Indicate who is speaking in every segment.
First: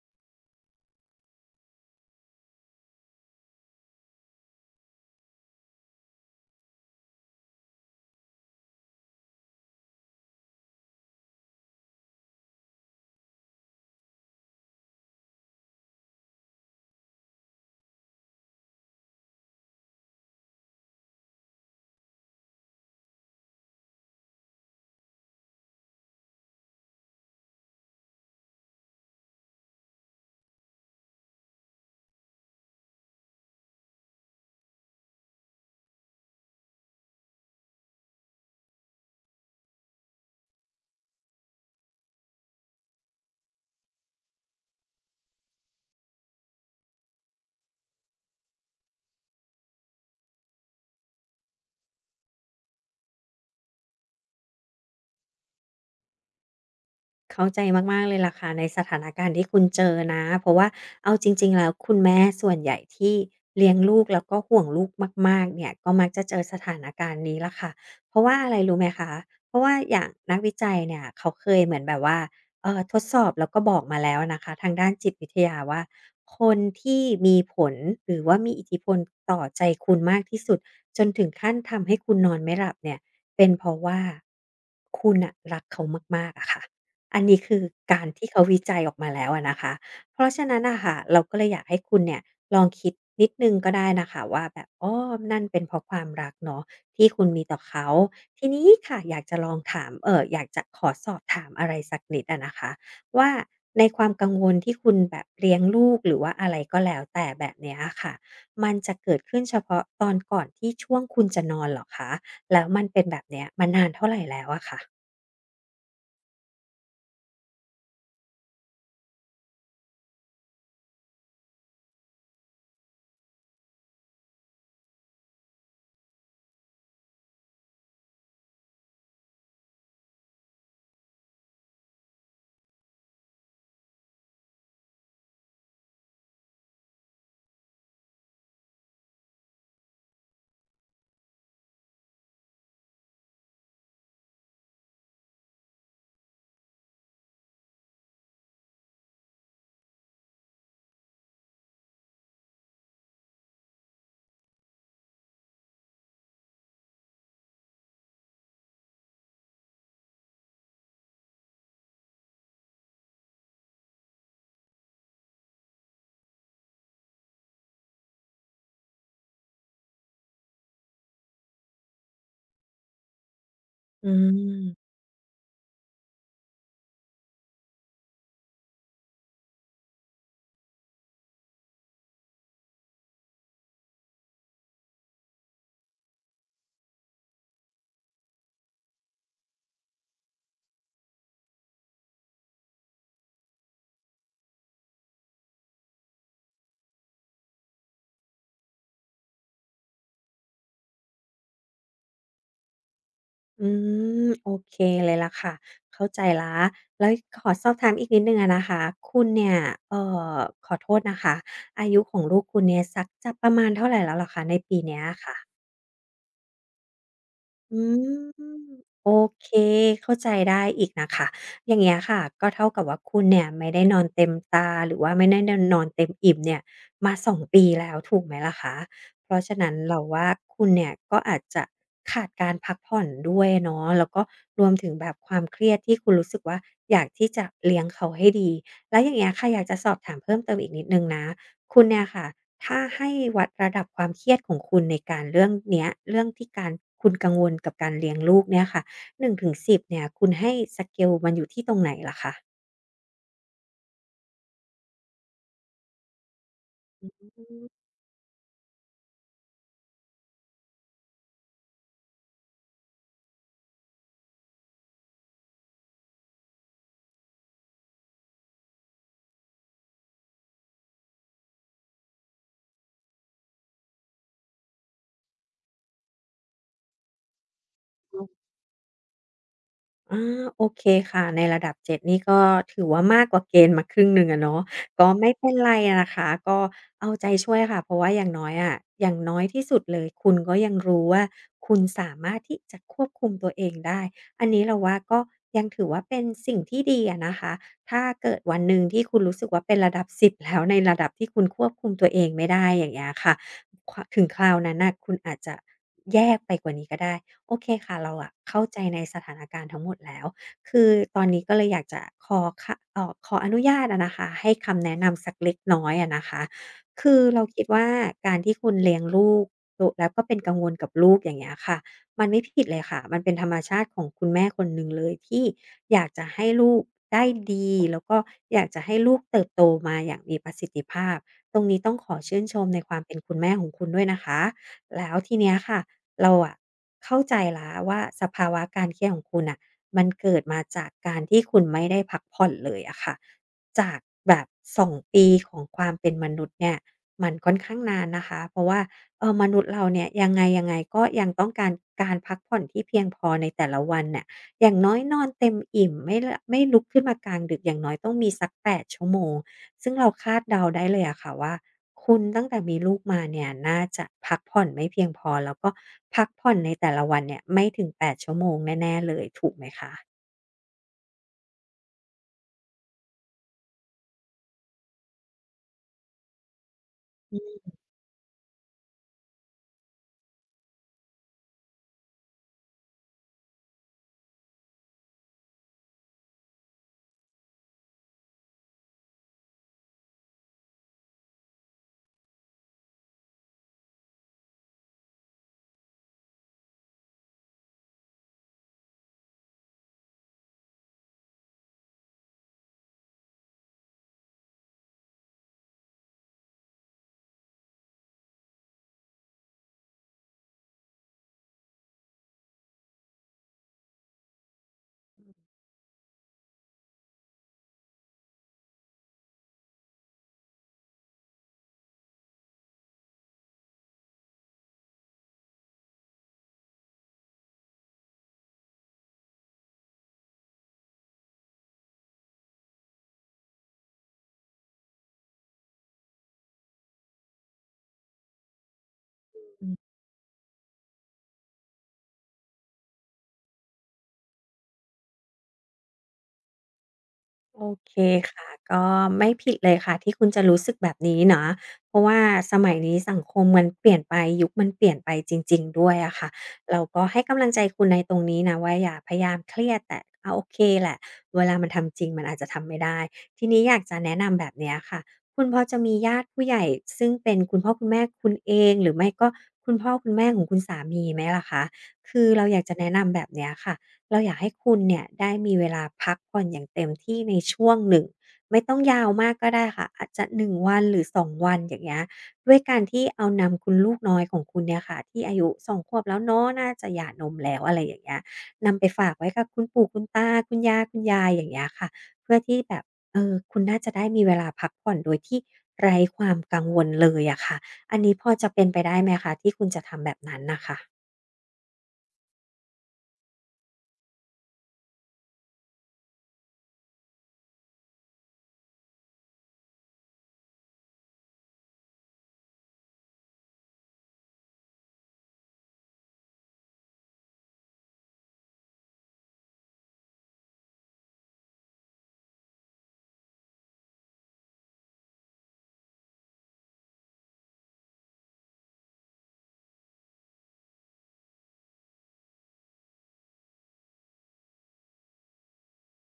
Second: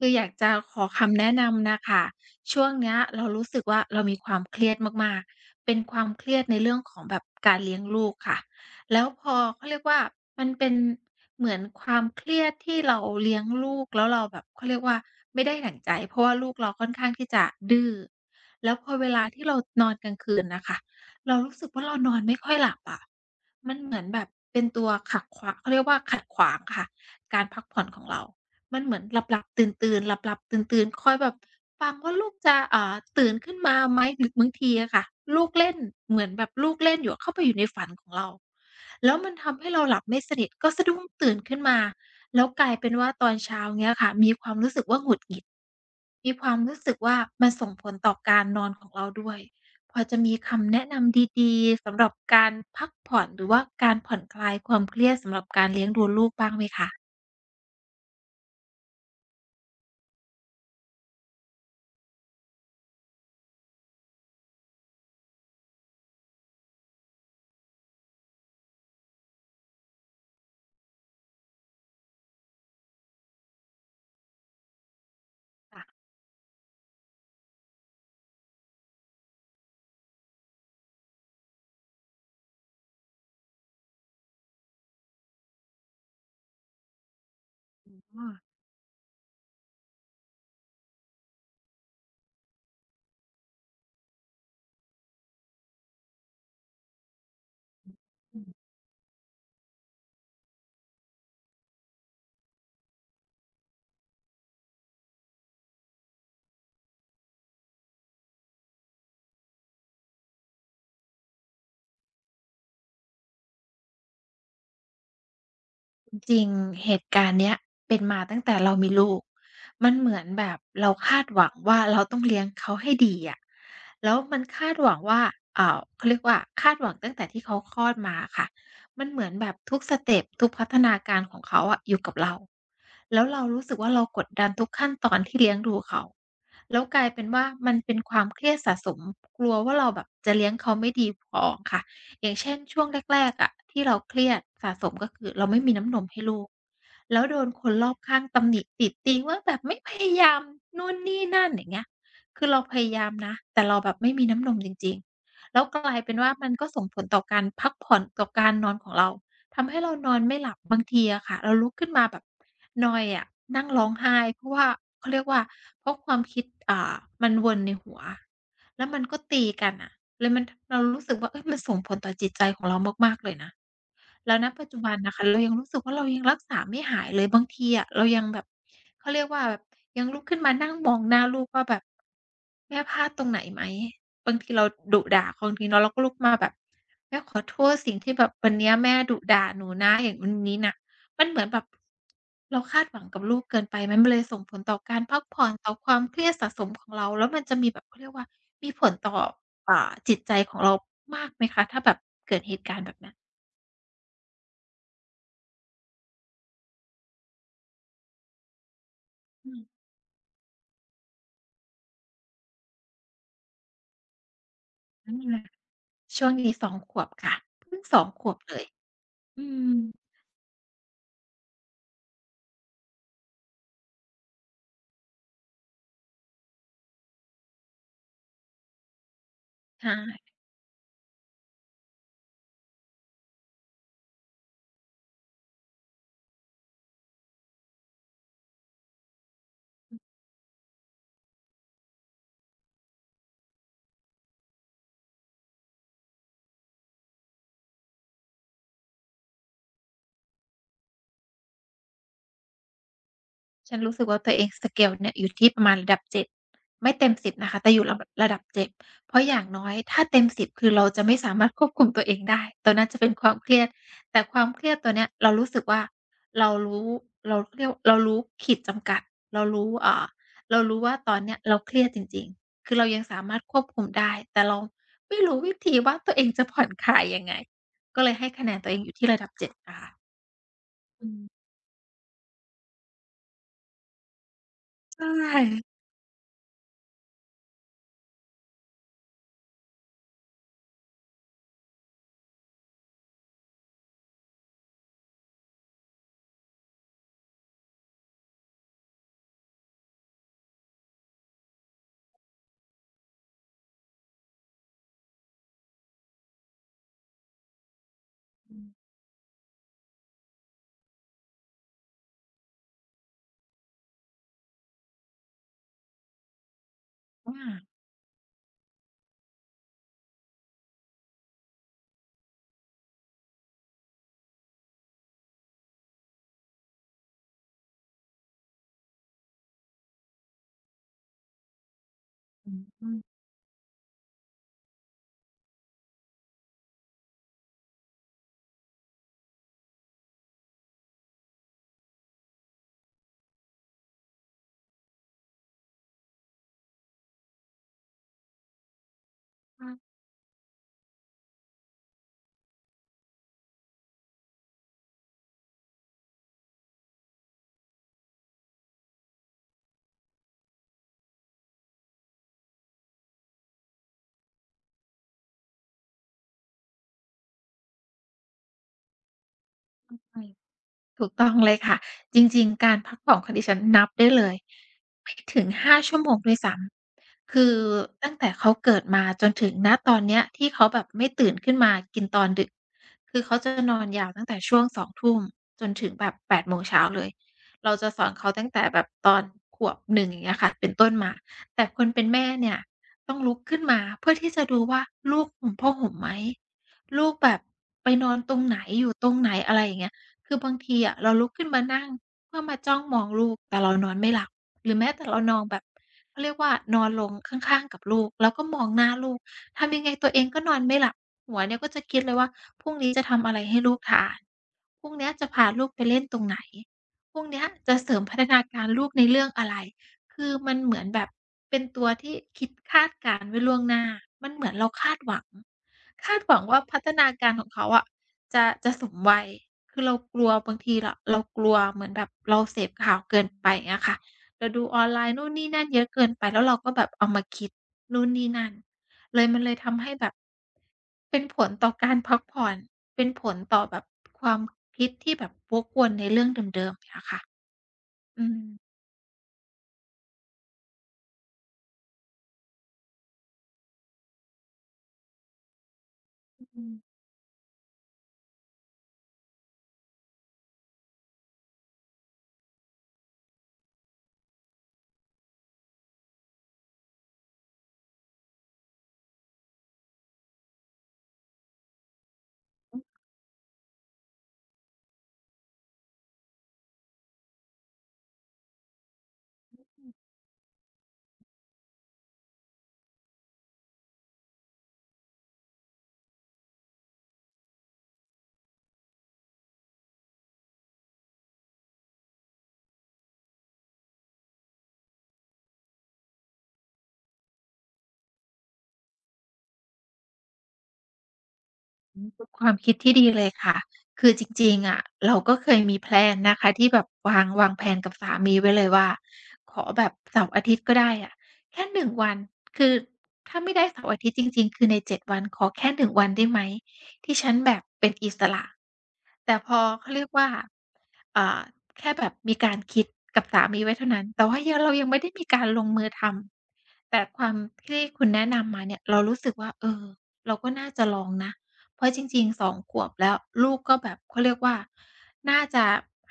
Speaker 1: คืออยากจะขอคำแนะนำน่ะค่ะ ช่วงเนี้ยเรารู้สึกว่า เรามีความเครียดมาก ๆ เป็นความเครียดในเรื่องของแบบการเลี้ยงลูกค่ะ แล้วพอ เขาเรียกว่า มันเป็นเหมือนความเครียดที่เราเลี้ยงลูกแล้วเราแบบ เขาเรียกว่าไม่ได้ดั่งใจ เพราะว่าลูกเราค่อนข้างที่จะดื้อ แล้วพอเวลาที่เรานอนกลางคืนน่ะค่ะ เรารู้สึกว่า เรานอนไม่ค่อยหลับอะ มันเหมือนแบบเป็นตัวขักขวะ เขาเรียกว่าขัดขวางค่ะ การพักผ่อนของเรา มันเหมือนหลับ ๆ ตื่น ๆ หลับ ๆ ตื่น ๆ คอยแบบ ฟังว่าลูกจะ เอ่อ ตื่นขึ้นมาไหม? หรือบางทีอะคะ ลูกเล่น เหมือนแบบลูกเล่นอยู่อะ เข้าไปอยู่ในฝันของเรา แล้วมันทำให้เราหลับไม่สนิท ก็สะดุ้งตื่นขึ้นมาแล้วกลายเป็นว่า ตอนเช้าเงี้ยค่ะมีความรู้สึกว่า หงุดหงิด มีความรู้สึกว่า มันส่งผลต่อการนอนของเราด้วย พอจะมีคำแนะนำดี ๆ สำหรับการพักผ่อน หรือว่าการผ่อนคลายความเครียดสำหรับการเลี้ยงดูลูกบ้างไหมคะ?
Speaker 2: เข้าใจมาก ๆ เลยล่ะค่ะ ในสถานการณ์ที่คุณเจอนะ เพราะว่าเอาจริง ๆ แล้วคุณแม่ส่วนใหญ่ที่เลี้ยงลูกแล้วก็ห่วงลูกมาก ๆ เนี่ย ก็มักจะเจอสถานการณ์นี้แหละค่ะ เพราะว่าอะไรรู้ไหมคะ? เพราะว่าอย่างนักวิจัยเนี่ยเขาเคยเหมือนแบบว่า เอ่อ ทดสอบแล้วก็บอกมาแล้วนะคะ ทางด้านจิตวิทยาว
Speaker 1: ค
Speaker 2: ่
Speaker 1: ่
Speaker 2: า
Speaker 1: ะ
Speaker 2: คนที่มีผล หรือว่ามีอิทธิพลต่อใจคุณมากที่สุดจนถึงขั้นทำให้คุณนอนไม่หลับเนี่ย เป็นเพราะว่าคุณน่ะรักเขามาก ๆ อะคะ อันนี้ คือ
Speaker 1: อื
Speaker 2: ก
Speaker 1: ม
Speaker 2: าร
Speaker 1: อ
Speaker 2: ที
Speaker 1: ้
Speaker 2: ่เข
Speaker 1: อ
Speaker 2: าวิจัยออกมาแล้วอะนะคะ เพราะฉะนั้นน่ะค่ะ เราก็เลยอยากให้คุณเนี่ย ลองคิดนิดหนึ่งก็ได้นะคะว่าแบบ อ้อ นั่นเป็นเพราะความรักเนาะ ที่คุณมีต่อเขา
Speaker 1: อื
Speaker 2: ท
Speaker 1: อ
Speaker 2: ี
Speaker 1: ฮึ
Speaker 2: นี้ค่ะอยากจะลองถาม เอ่อ อยากจะขอสอบถามอะไรสักนิดอะนะคะว่า ในความกังวลที่คุณแบบเลี้ยงลูก หรือว่าอะไรก็แล้วแต่แบบนี้อะค่ะ มันจะเกิดขึ้นเฉพาะตอนก่อนที่ช่วงคุณจะนอนเหรอคะ? แล้วมันเป็นแบบเนี้ยมานานเท่าไรแล้วอะคะ?
Speaker 1: อือ จริง เหตุการณ์เนี้ยเป็นมาตั้งแต่เรามีลูก มันเหมือนแบบเราคาดหวังว่า เราต้องเลี้ยงเขาให้ดีอะ แล้วมันคาดหวังว่า อ่า เขาเรียกว่า คาดหวังตั้งแต่ที่เขาคลอดมาอะคะ มันเหมือนแบบทุกสเต็ป ทุกพัฒนาการของเขาอะอยู่กับเรา แล้วเรารู้สึกว่า เรากดดันทุกขั้นตอนที่เลี้ยงดูเขา แล้วกลายเป็นว่า มันเป็นความเครียดสะสม กลัวว่า เราแบบจะเลี้ยงเขาไม่ดีพอค่ะ อย่างเช่น ช่วงแรก ๆ อะ ที่เราเครียดสะสม ก็คือเราไม่มีน้ำนมให้ลูก แล้วโดนคนรอบข้างตำหนิติติงว่าแบบ "ไม่พยายาม นู่นนี่นั่น" อย่างเงี้ย คือเราพยายามนะ แต่เราแบบไม่มีน้ำนมจริง ๆ แล้วก็กลายเป็นว่า มันก็ส่งผลต่อการพักผ่อนต่อการนอนของเรา ทำให้เรานอนไม่หลับ บางทีอะคะเราลุกขึ้นมาแบบ นอยอะ นั่งร้องไห้ เพราะว่า เขาเรียกว่า เพราะความคิด อ่า มันวนในหัว แล้วมันก็ตีกันน่ะ แล้วมัน ท เรารู้สึกว่า เฮ่ย มันส่งผลต่อจิตใจของเรามาก ๆ เลยนะ
Speaker 2: อื
Speaker 1: แล้ว ณ ปัจจ
Speaker 2: ม
Speaker 1: ุบันน่ะค่ะ เรายังรู้สึกว่า เรายังรักษาไม่หายเลย บางทีอะเรายังแบบ เขาเรียกว่าแบบ ยังลุกขึ้นมานั่งมองหน้าลูกว่าแบบ "แม่พลาดตรงไหนไหม?" บางทีเราดุด่าคนทีเนาะ เราก็ลุกมาแบบ "แม่ขอโทษสิ่งที่แบบวันเนี้ยแม่ดุด่าหนูนะ อย่างนู้นนี้นะ" มันเหมือนแบบ เราคาดหวังกับลูกเกินไปไหม? มันเลยส่งผลต่อการพักผ่อน ต่อความเครียดสะสมของเรา แล้วมันจะมีแบบ เขาเรียกว่า มีผลต่อ อ่า จิตใจของเรามากไหมคะ ถ้าแบบเกิดเหตุการณ์แบบนั้น?
Speaker 2: อืม โอเคเลยล่ะค่ะ เข้าใจแล้ว แล้วขอสอบถามอีกนิดหนึ่งอะนะคะ คุณเนี
Speaker 1: อื
Speaker 2: ่ย
Speaker 1: ม
Speaker 2: เอ่อ ขอโทษนะคะ อายุของลูกคุณเนี่ยสักจะประมาณเท่าไรแล้วเหรอคะ ในปีนี้
Speaker 1: อื
Speaker 2: อะ
Speaker 1: ม
Speaker 2: ค่ะ?
Speaker 1: ช่วงนี้ 2 ขวบค่ะ เพ
Speaker 2: อ
Speaker 1: ิ่
Speaker 2: ื
Speaker 1: ง 2
Speaker 2: ม
Speaker 1: ขวบเลย
Speaker 2: โอ
Speaker 1: อื
Speaker 2: เค
Speaker 1: ม
Speaker 2: เข้าใจได้อีกนะคะ อย่างเงี้ยค่ะ ก็เท่ากับว่า คุณเนี่ยไม่ได้นอนเต็มตา หรือว่าไม่ได้ น นอนเต็มอิ่มเนี่ย มา 2 ปีแล้ว ถูกไหมล่ะคะ เพราะฉะนั้น
Speaker 1: ใช
Speaker 2: เราว
Speaker 1: ่
Speaker 2: ่าคุณเนี่ย ก็อาจจะขาดการพักผ่อนด้วยเนาะ แล้วก็รวมถึงแบบความเครียดที่คุณรู้สึกว่า อยากที่จะเลี้ยงเขาให้ดี แล้วอย่างเงี้ยค่ะ อยากจะสอ
Speaker 1: อ
Speaker 2: บ
Speaker 1: ืม
Speaker 2: ถามเพิ่มเติมอีกนิดหนึ่งนะ คุณเนี่ยค่ะ ถ้าให้วัดระดับความเครียดของคุณในการเรื่องเนี้ย เรื่องที่การ คุณกังวลกับการเลี้ยงลูกเนี่ยค่ะ 1 ถึง 10 เนี่ย คุณให้ สเกล มันอยู่ที่ตรงไหนเหรอคะ?
Speaker 1: ฉันรู้สึกว่า ตัวเอง สเกล เนี่ย อยู่ที่ประมาณระดับ 7 ไม่เ
Speaker 2: อ
Speaker 1: ต
Speaker 2: ื
Speaker 1: ็ม 10 นะคะ แต
Speaker 2: ม
Speaker 1: ่อยู่ระ ด ระดับ 7 เพราะอย่างน้อยถ้าเต็ม 10 คือเราจะไม่สามารถควบคุมตัวเองได้ ตอนนั้นจะเป็นความเครียด แต่ความเครียดตัวเนี้ย เรารู้สึกว่า เรารู้ เรา เขาเรียก ว เรารู้ขีดจำกัด เรารู้ อ่า เรารู้ว่า ตอนเนี้ยเราเครียดจริง ๆ คือเรายังสามารถควบคุมได้ แต่เราไม่รู้วิธีว่า ตัวเองจะผ่อนคลายยังไง ก็เล
Speaker 2: เ
Speaker 1: ย
Speaker 2: น
Speaker 1: ใ
Speaker 2: า
Speaker 1: ห้
Speaker 2: ะ
Speaker 1: คะแนนตัวเองอยู่ที่ระดับ 7 อะค่ะ
Speaker 2: อา โอเค
Speaker 1: อ
Speaker 2: ค่ะ
Speaker 1: ืม
Speaker 2: ในระดับ 7 นี่ ก็ถือว่ามากกว่าเกณฑ์มาครึ่งหนึ่งอะเนาะ
Speaker 1: ใ
Speaker 2: ก็ไม่เป็น
Speaker 1: ช่
Speaker 2: ไรนะคะ ก็เอาใจช่วยค่ะ เพราะว่าอย่างน้อยอะ อย่างน้อยที่สุดเลยคุณก็ยังรู้ว่า คุณสามารถที่จะควบคุมตัวเองได้ อันนี้เราว่าก็ยังถือว่า เป็นสิ่งที่ดีอะนะคะ ถ้าเกิดวันหนึ่งที่คุณรู้สึกว่า เป็นระดับ 10 แล้ว ในระดับที่คุณควบคุมตัวเองไม่ได้ อย่างเงี้ยค่ะ ค ถึงคราวนั้นน่ะคุณอาจจะแย่ไปกว่านี้ก็ได้ โอเคค่ะ เราอะ
Speaker 1: อ
Speaker 2: เข้า
Speaker 1: ืม
Speaker 2: ใจในสถานการณ์ทั้งหมดแล้ว คือตอนนี้ก็เลยอยากจะขอ ค เอ่อ ขออนุญาตอะนะคะ ให้คำแนะนำสักเล็กน้อยอะนะคะ คือ
Speaker 1: ว่
Speaker 2: เรา
Speaker 1: า
Speaker 2: คิดว่า การที่คุณเลี้ยงลูก ล แล้วก็เป็นกังวลกับลูก อย่างเงี้ยค่ะ มันไม่ผิดเลยค่ะ มันเป็นธรรมชาติของคุณแม่คนหนึ่งเลย ที่อยากจะให้ลูกได้ดี แล้วก็อยากจะให้ลูกเติบโตมาอย่างมีประสิทธิภาพ ตรงนี้ต้องขอชื่น
Speaker 1: อื
Speaker 2: ช
Speaker 1: ม
Speaker 2: มใน
Speaker 1: อื
Speaker 2: ควา
Speaker 1: อ
Speaker 2: มเป็นคุณแม่ของคุณด้วยนะคะ แล้วทีเนี้ยค่ะ เราอะเข้าใจแล้วว่า สภาวะการเครียดของคุณน่ะ มันเกิดมาจากการที่คุณไม่ได้พักผ่อนเลยอะค่ะ จากแบบ 2 ปีของความเป็นมนุษย์เนี่ย มันค่อนข้างนานนะคะ เพราะว่า เออ มนุ
Speaker 1: ค
Speaker 2: ษย
Speaker 1: ่
Speaker 2: ์เร
Speaker 1: ะ
Speaker 2: าเนี่ย ยังไง ๆ ก็ยังต้องการการพักผ่อนที่เพียงพอในแต่ละวันเนี่ย อย่างน้อยนอนเต็มอิ่ม ไม่หละ ไม่ลุกขึ้นมากลางดึก อย่างน้อยต้องมีสัก 8 ชั่วโมง ซึ่งเราคาดเดาได้เลยอะค่ะว่า คุณตั้งแต่มีลูกมาเนี่ย น่าจะพักผ่อนไม่เพียงพอ แล้วก็พักผ่อนในแต่ละวันเนี่ย ไม่ถึง 8 ชั่วโมงแน่ ๆ เลยถูกไหมคะ?
Speaker 1: เข้าใจ ถูกต้องเลยค่ะ จริง ๆ การพักผ่อนของดิฉันนับได้เลย ไม่ถึง 5 ชั่วโมงด้วยซ้ำ
Speaker 2: อ
Speaker 1: ค
Speaker 2: ื
Speaker 1: ือ
Speaker 2: ม
Speaker 1: ตั้งแต่เขาเกิดมาจนถึง ณ ตอนเนี้ย ที่เขาแบบไม่ตื่นขึ้นมากินตอนดึก คือเขาจะ นอนยาวตั้งแต่ช่วง 20:00 จนถึงแบบ 8 โมงเช้าเลย เราจะสอนเขาตั้งแต่แบบตอน ขวบ 1 อย่างเงี้ยค่ะ เป็นต้นมา แต่คนเป็นแม่เนี่ยต้องลุกขึ้นมา เพื่อที่จะดูว่า ลูกหุ่มผ้าห่มไหม? ลูกแบบไปนอนตรงไหน? อยู่ตรงไหน? อะไรอย่างเงี้ย คือบางทีอะเราลุกขึ้นมานั่ง เพื่อมาจ้องมองลูก แต่เรานอนไม่หลับ หรือแม้แต่เรานอนแบบ เขาเรียกว่า นอนลงข้าง ๆ กับลูก แล้วก็มองหน้าลูก ทำยังไงตัวเองก็นอนไม่หลับ หัวเนี่ยก็จะคิดเลยว่า พรุ่งนี้จะทำอะไรให้ลูกทาน? พรุ่งเนี้ยจ
Speaker 2: อ
Speaker 1: ะ
Speaker 2: ืม
Speaker 1: พาลูกไปเล่นตรงไหน? พรุ่งเนี้ยจะเสริมพัฒนาการลูกในเรื่องอะไร? คือมันเหมือนแบบเป็นตัวที่คิดคาดการณ์ไว้ล่วงหน้า มันเหมือนเราคาดหวัง คาดหวังว่า พัฒนาการของเขาอะ จะ จะสมวัย คือเรากลัวบางที ร เรากลัวเหมือนแบบเราเสพข่าวเกินไป อย่างเงี้ยค่ะ เราดูออนไลน์นู่นนี่นั่นเยอะเกินไป แล้วเราก็แบบเอามาคิดนู่นนี่นั่น เลยมันเลย
Speaker 2: อื
Speaker 1: ท
Speaker 2: ม
Speaker 1: ำให้แบบ เป็นผลต่อการพักผ่อน เป็นผลต่อแบบความคิด ที่แบบวกวนในเรื่องเดิม ๆ อย่างเงี้ยค่ะ
Speaker 2: โอเค
Speaker 1: อื
Speaker 2: ค่ะ
Speaker 1: ม
Speaker 2: ก็ไม่ผิดเลยค่ะที่คุณจะรู้สึกแบบนี้นะ เพราะว่าสมัยนี้สังคมมันเปลี่ยนไป ยุคมันเปลี่ยนไปจริง ๆ ด้วยอะค่ะ
Speaker 1: อ อื
Speaker 2: เรา
Speaker 1: ม
Speaker 2: ก็ให้กำลังใจคุณในตรงนี้นะว่า อย่าพยายามเครียด แต่ อ โอเคแหละ เวลามันทำจริงมันอาจจะทำไม่ได้ ทีนี้อยากจะแนะนำแบบเนี้ยค่ะ คุณพอจะมีญาติผู้ใหญ่ซึ่งเป็นคุณพ่อคุณแม่คุณเอง หรือไม่ก็คุณพ่อคุณแม่ของคุณสามีไหมล่ะคะ? คือเราอยากจะ
Speaker 1: อื
Speaker 2: แ
Speaker 1: ม
Speaker 2: นะนำแบบเนี้ยค่ะ เราอยากให้คุณเนี่ย ได้มีเวลาพักผ่อนอย่างเต็มที่ในช่วงหนึ่ง ไม่ต้องยาวมากก็
Speaker 1: อ
Speaker 2: ได้ค
Speaker 1: อ
Speaker 2: ่
Speaker 1: ื
Speaker 2: ะ
Speaker 1: ม
Speaker 2: อาจจะ 1 วัน หรือ 2 วัน อย่างเงี้ย ด้วยการที่เอานำคุณลูกน้อยของคุณเนี่ยค่ะ ที่อายุ 2 ขวบแล้วเนาะ น่าจะหย่านมแล้ว อะไรอย่างเงี้ย นำไปฝากไว้กับคุณปู่คุณตา คุณยาคุณยาย อย่างเงี้ยค่ะ เพื่อที่แบบ เออ คุณน่าจะได้มีเวลาพักผ่อน โดยที่ไร้ความกังวลเลยอะค่ะ อันนี้พอจะเป็นไปได้ไหมคะ ที่คุณจะทำแบบนั้นน่ะค่ะ?
Speaker 1: อืม ป ความคิดที่ดีเลยค่ะ คือจริง ๆ อะ เราก็เคยมี แพลน นะคะที่แบบวาง วางแผนกับสามีไว้เลยว่า ขอแบบเสาร์ อาทิตย์ ก็ได้อะ แค่ 1 วัน คือถ้าไม่ได้เสาร์อาทิตย์จริง ๆ คือใน 7 วันขอแค่ 1 วันได้ไหมที่ฉันแบบเป็นอิสระ แต่พอ เขาเรียกว่า อ่า แค่แบบมีการคิดกับสามีไว้เท่านั้น แต่ว่ายัง เรายังไม่ได้มีการลงมือทำ แต่ความที่คุณแนะนำมา เนี่ยเรารู้สึกว่า เอ่อ เราก็น่าจะลองนะ เพราะจริง ๆ 2 ขวบแล้ว ลูกก็แบบเขาเรียกว่า น่าจะ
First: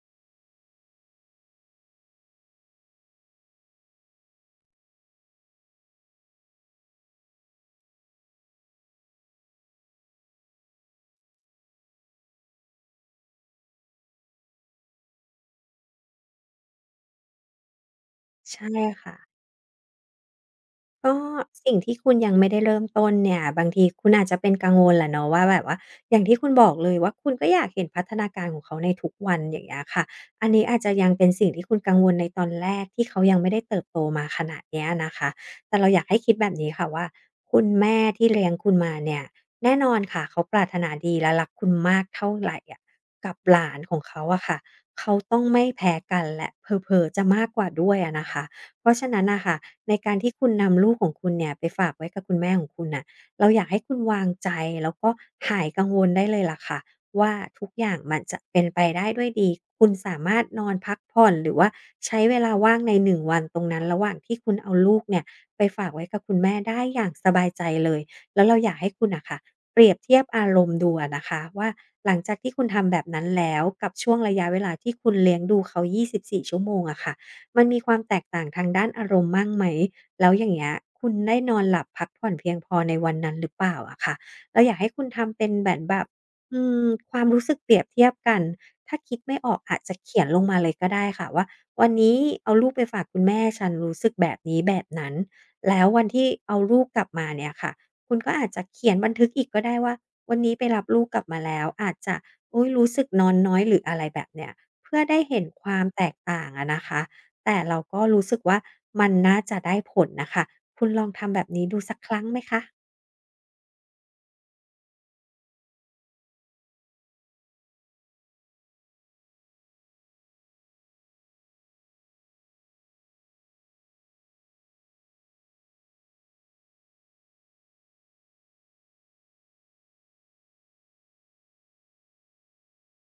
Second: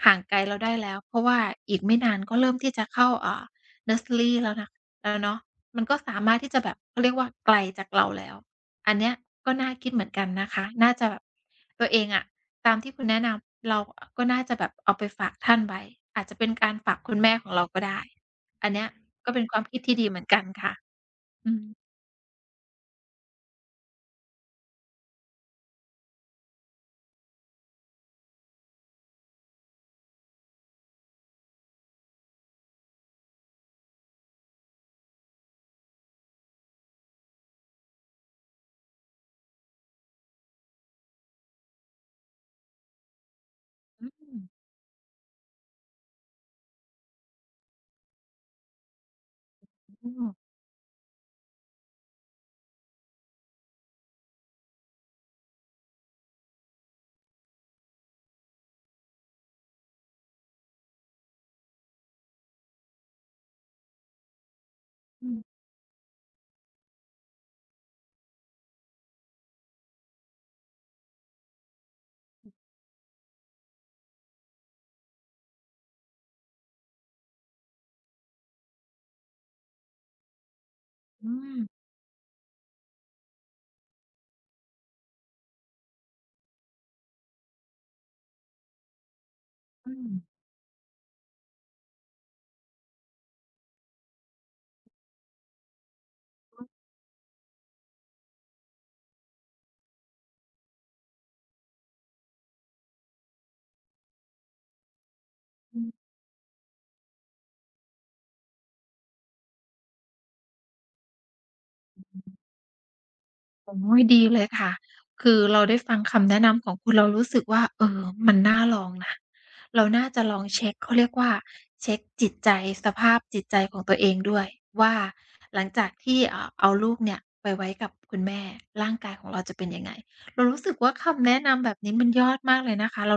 Speaker 1: ห่างไกล เราได้แล้ว เพราะว่าอีกไม่นานก็เริ่มที่จะเข้า อ่า เนิร์สเซอรีแล้วนะ แล้วเนาะ มันก็สามารถที่จะแบบ เขาเรียกว่า ไกลจากเราแล้ว อันเนี้ยก็น่าคิดเหมือนกันนะคะ น่าจะแบบ ตัวเองอะ ตามที่คุณแนะนำ เรา อ ก็น่าจะแบบเอาไปฝากท่านไว้ อาจจะเป็นการฝากคุณแม่ของเราก็ได้
Speaker 2: ใช่
Speaker 1: อันเนี้ย
Speaker 2: ค่ะ
Speaker 1: ก็เป็นความคิดที่ดีเหมือนกันค่ะ
Speaker 2: ก็
Speaker 1: อื
Speaker 2: สิ่
Speaker 1: ม
Speaker 2: งที่คุณยังไม่ได้เริ่มต้นเนี่ย บางทีคุณอาจจะเป็นกังวลแหละเนาะว่า แบบว่าอย่างที่คุณบอกเลยว่า คุณก็อยากเห็นพัฒนาการของเขาในทุกวัน อย่างเงี้ยค่ะ อันนี้อาจจะยังเป็นสิ่งที่คุณกังวลในตอนแรก ที่เขายังไม่ได้เติบโตมาขนาดนี้อะนะคะ แต่เราอยากให้คิดแบบนี้ค่ะว่า คุณแม่ที่เลี้ยงคุณมาเนี่ย แน่นอนค่ะเขาปรารถนาดี และรักคุณมากเท่าไรอะ กับหลานของ
Speaker 1: อื้
Speaker 2: เ
Speaker 1: อ
Speaker 2: ข
Speaker 1: ฮ
Speaker 2: า
Speaker 1: ื
Speaker 2: อ
Speaker 1: อ
Speaker 2: ะคะ เขาต้องไม่แพ้กัน และเผลอ ๆ จะมากกว่าด้วยอะนะคะ เพราะฉะนั้นน่ะค่ะ ในการที
Speaker 1: เออ
Speaker 2: ่คุณนำลูกของคุณเนี่ยไปฝากไว้กับคุณแม่ของคุณน่ะ เราอยากให้คุณวางใจ แล้วก็หายกังวลได้เลยล่ะค่ะว่า ทุกอย่างมันจะเป็นไปได้ด้วยดี คุณสามารถนอนพักผ่อน หรือว่าใช้เวลาว่างใน 1 วันตรงนั้น ระหว่างที่คุณเอาลูกเนี่ย
Speaker 1: อืม
Speaker 2: ไปฝากไว้กับคุณแม่ได้อย่างสบายใจเลย แล้วเราอยากให้คุณน่ะค่ะ เปรียบเทียบอารมณ์ดูอะนะคะว่า หลังจากที่คุณทำแบบนั้นแล้วกับช่วงระยะเวลาที่คุณเลี้ยงดูเขา 24 ชั่วโมงอะคะ มันมีความแตกต่างทางด้านอารมณ์บ้างไหม แล้วอย่างเงี้ย คุณ
Speaker 1: อื
Speaker 2: ได้นอน
Speaker 1: ม
Speaker 2: หลับพักผ่อนเพียงพอในวันนั้นหรือเปล่าอะค่ะ เราอยากให้คุณทำเป็นเหมือน แบบ อืม ความรู้สึกเปรียบเทียบกัน ถ้าคิดไม่ออกอาจ
Speaker 1: อื
Speaker 2: จะเข
Speaker 1: ม
Speaker 2: ียนลงมาเลยก็ได้ค่ะว่า วันนี้เอาลูกไปฝากคุณแม่ฉันรู้สึกแบบนี้แบบนั้น แล้ววันที่เอา
Speaker 1: อืม
Speaker 2: ลูกกลับมาเนี่ยค่ะ คุณก็อาจจะเขียนบันทึกอีกก็ได้ว่า วันนี้ไปรับลูกกลับมาแล้ว อาจจะ อุ๊ย รู้สึกนอนน้อย หรืออะไรแบบเนี่ย เพื่อได้เห็นคว
Speaker 1: อ
Speaker 2: าม
Speaker 1: ืม
Speaker 2: แตกต่างอะนะคะ แต่เราก็รู้สึกว่า มันน่าจะได้ผลน่ะค่ะ คุณลองทำแบบนี้ดูสักครั้งไหมคะ?
Speaker 1: โอ๊ย ดีเลยค่ะ คือเราได้ฟังคำแนะนำของคุณ เรารู้สึกว่า เออ มันน่าลองนะ เราน่าจะลองเช็ก เขาเรียกว่า เช็กจิตใจ สภาพจิตใจของตัวเองด้วยว่า หลังจากที่ เอ่อ เอาลูกเนี่ยไปไว้กับคุณแม่ ร่างกายของเราจะเป็นยังไง เรารู้สึกว่า คำแนะนำแบบนี้มันยอดมากเลยนะคะ เรา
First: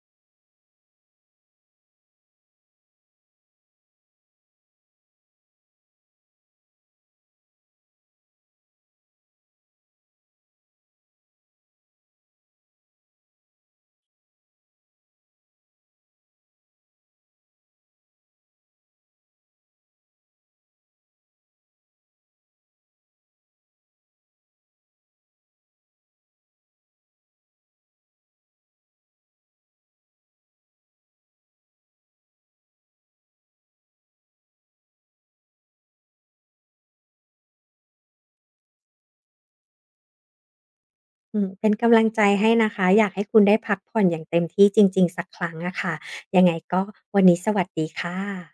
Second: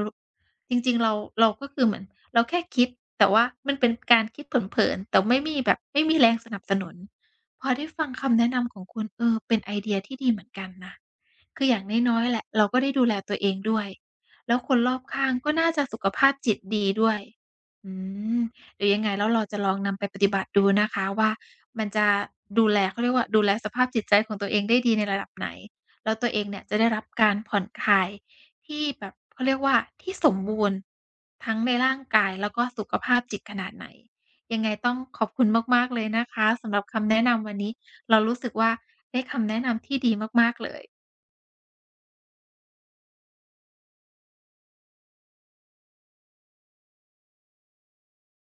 Speaker 1: จริง ๆ เรา เราก็คือเหมือนเราแค่คิด แต่ว่ามันเป็นการคิดเผิน ๆ แต่ไม่มีแบบ ไม่มีแรงสนับสนุน พอได้ฟังคำแนะนำของคุณ เออ เป็นไอเดียที่ดีเหมือนกันนะ คืออย่างน้อย ๆ แหละ เราก็ได้ดูแลตัวเองด้วย แล้วคนรอบข้างก็น่าจะสุขภาพจิตดีด้วย อืม เดี๋ยวยังไงแล้วเราจะลองนำไปปฏิบัติดูนะคะว่า มันจะดูแล เขาเรียกว่า ดูแลสภาพจิตใจของตัวเองได้ดีในระดับไหน แล้วตัวเองเนี่ย จะได้รับการผ่อนคลายที่แบบ เขาเรียกว่า ที่สมบูรณ์ทั้งในร่างกาย แล้วก็สุขภาพจิตขนาดไหน ยังไงต้องขอบคุณมาก ๆ เลยนะคะ สำหรับคำแนะนำวันนี้ เรารู้สึกว่าได้คำแนะนำที่ดีมาก ๆ เลย
Speaker 2: อืม เป็นกำลังใจให้นะคะ อยากให้คุณ ได้พักผ่อนอย่างเต็มที่จริง ๆ สักครั้งอะค่ะ ยังไงก็ วันนี้สวัสดีค่ะ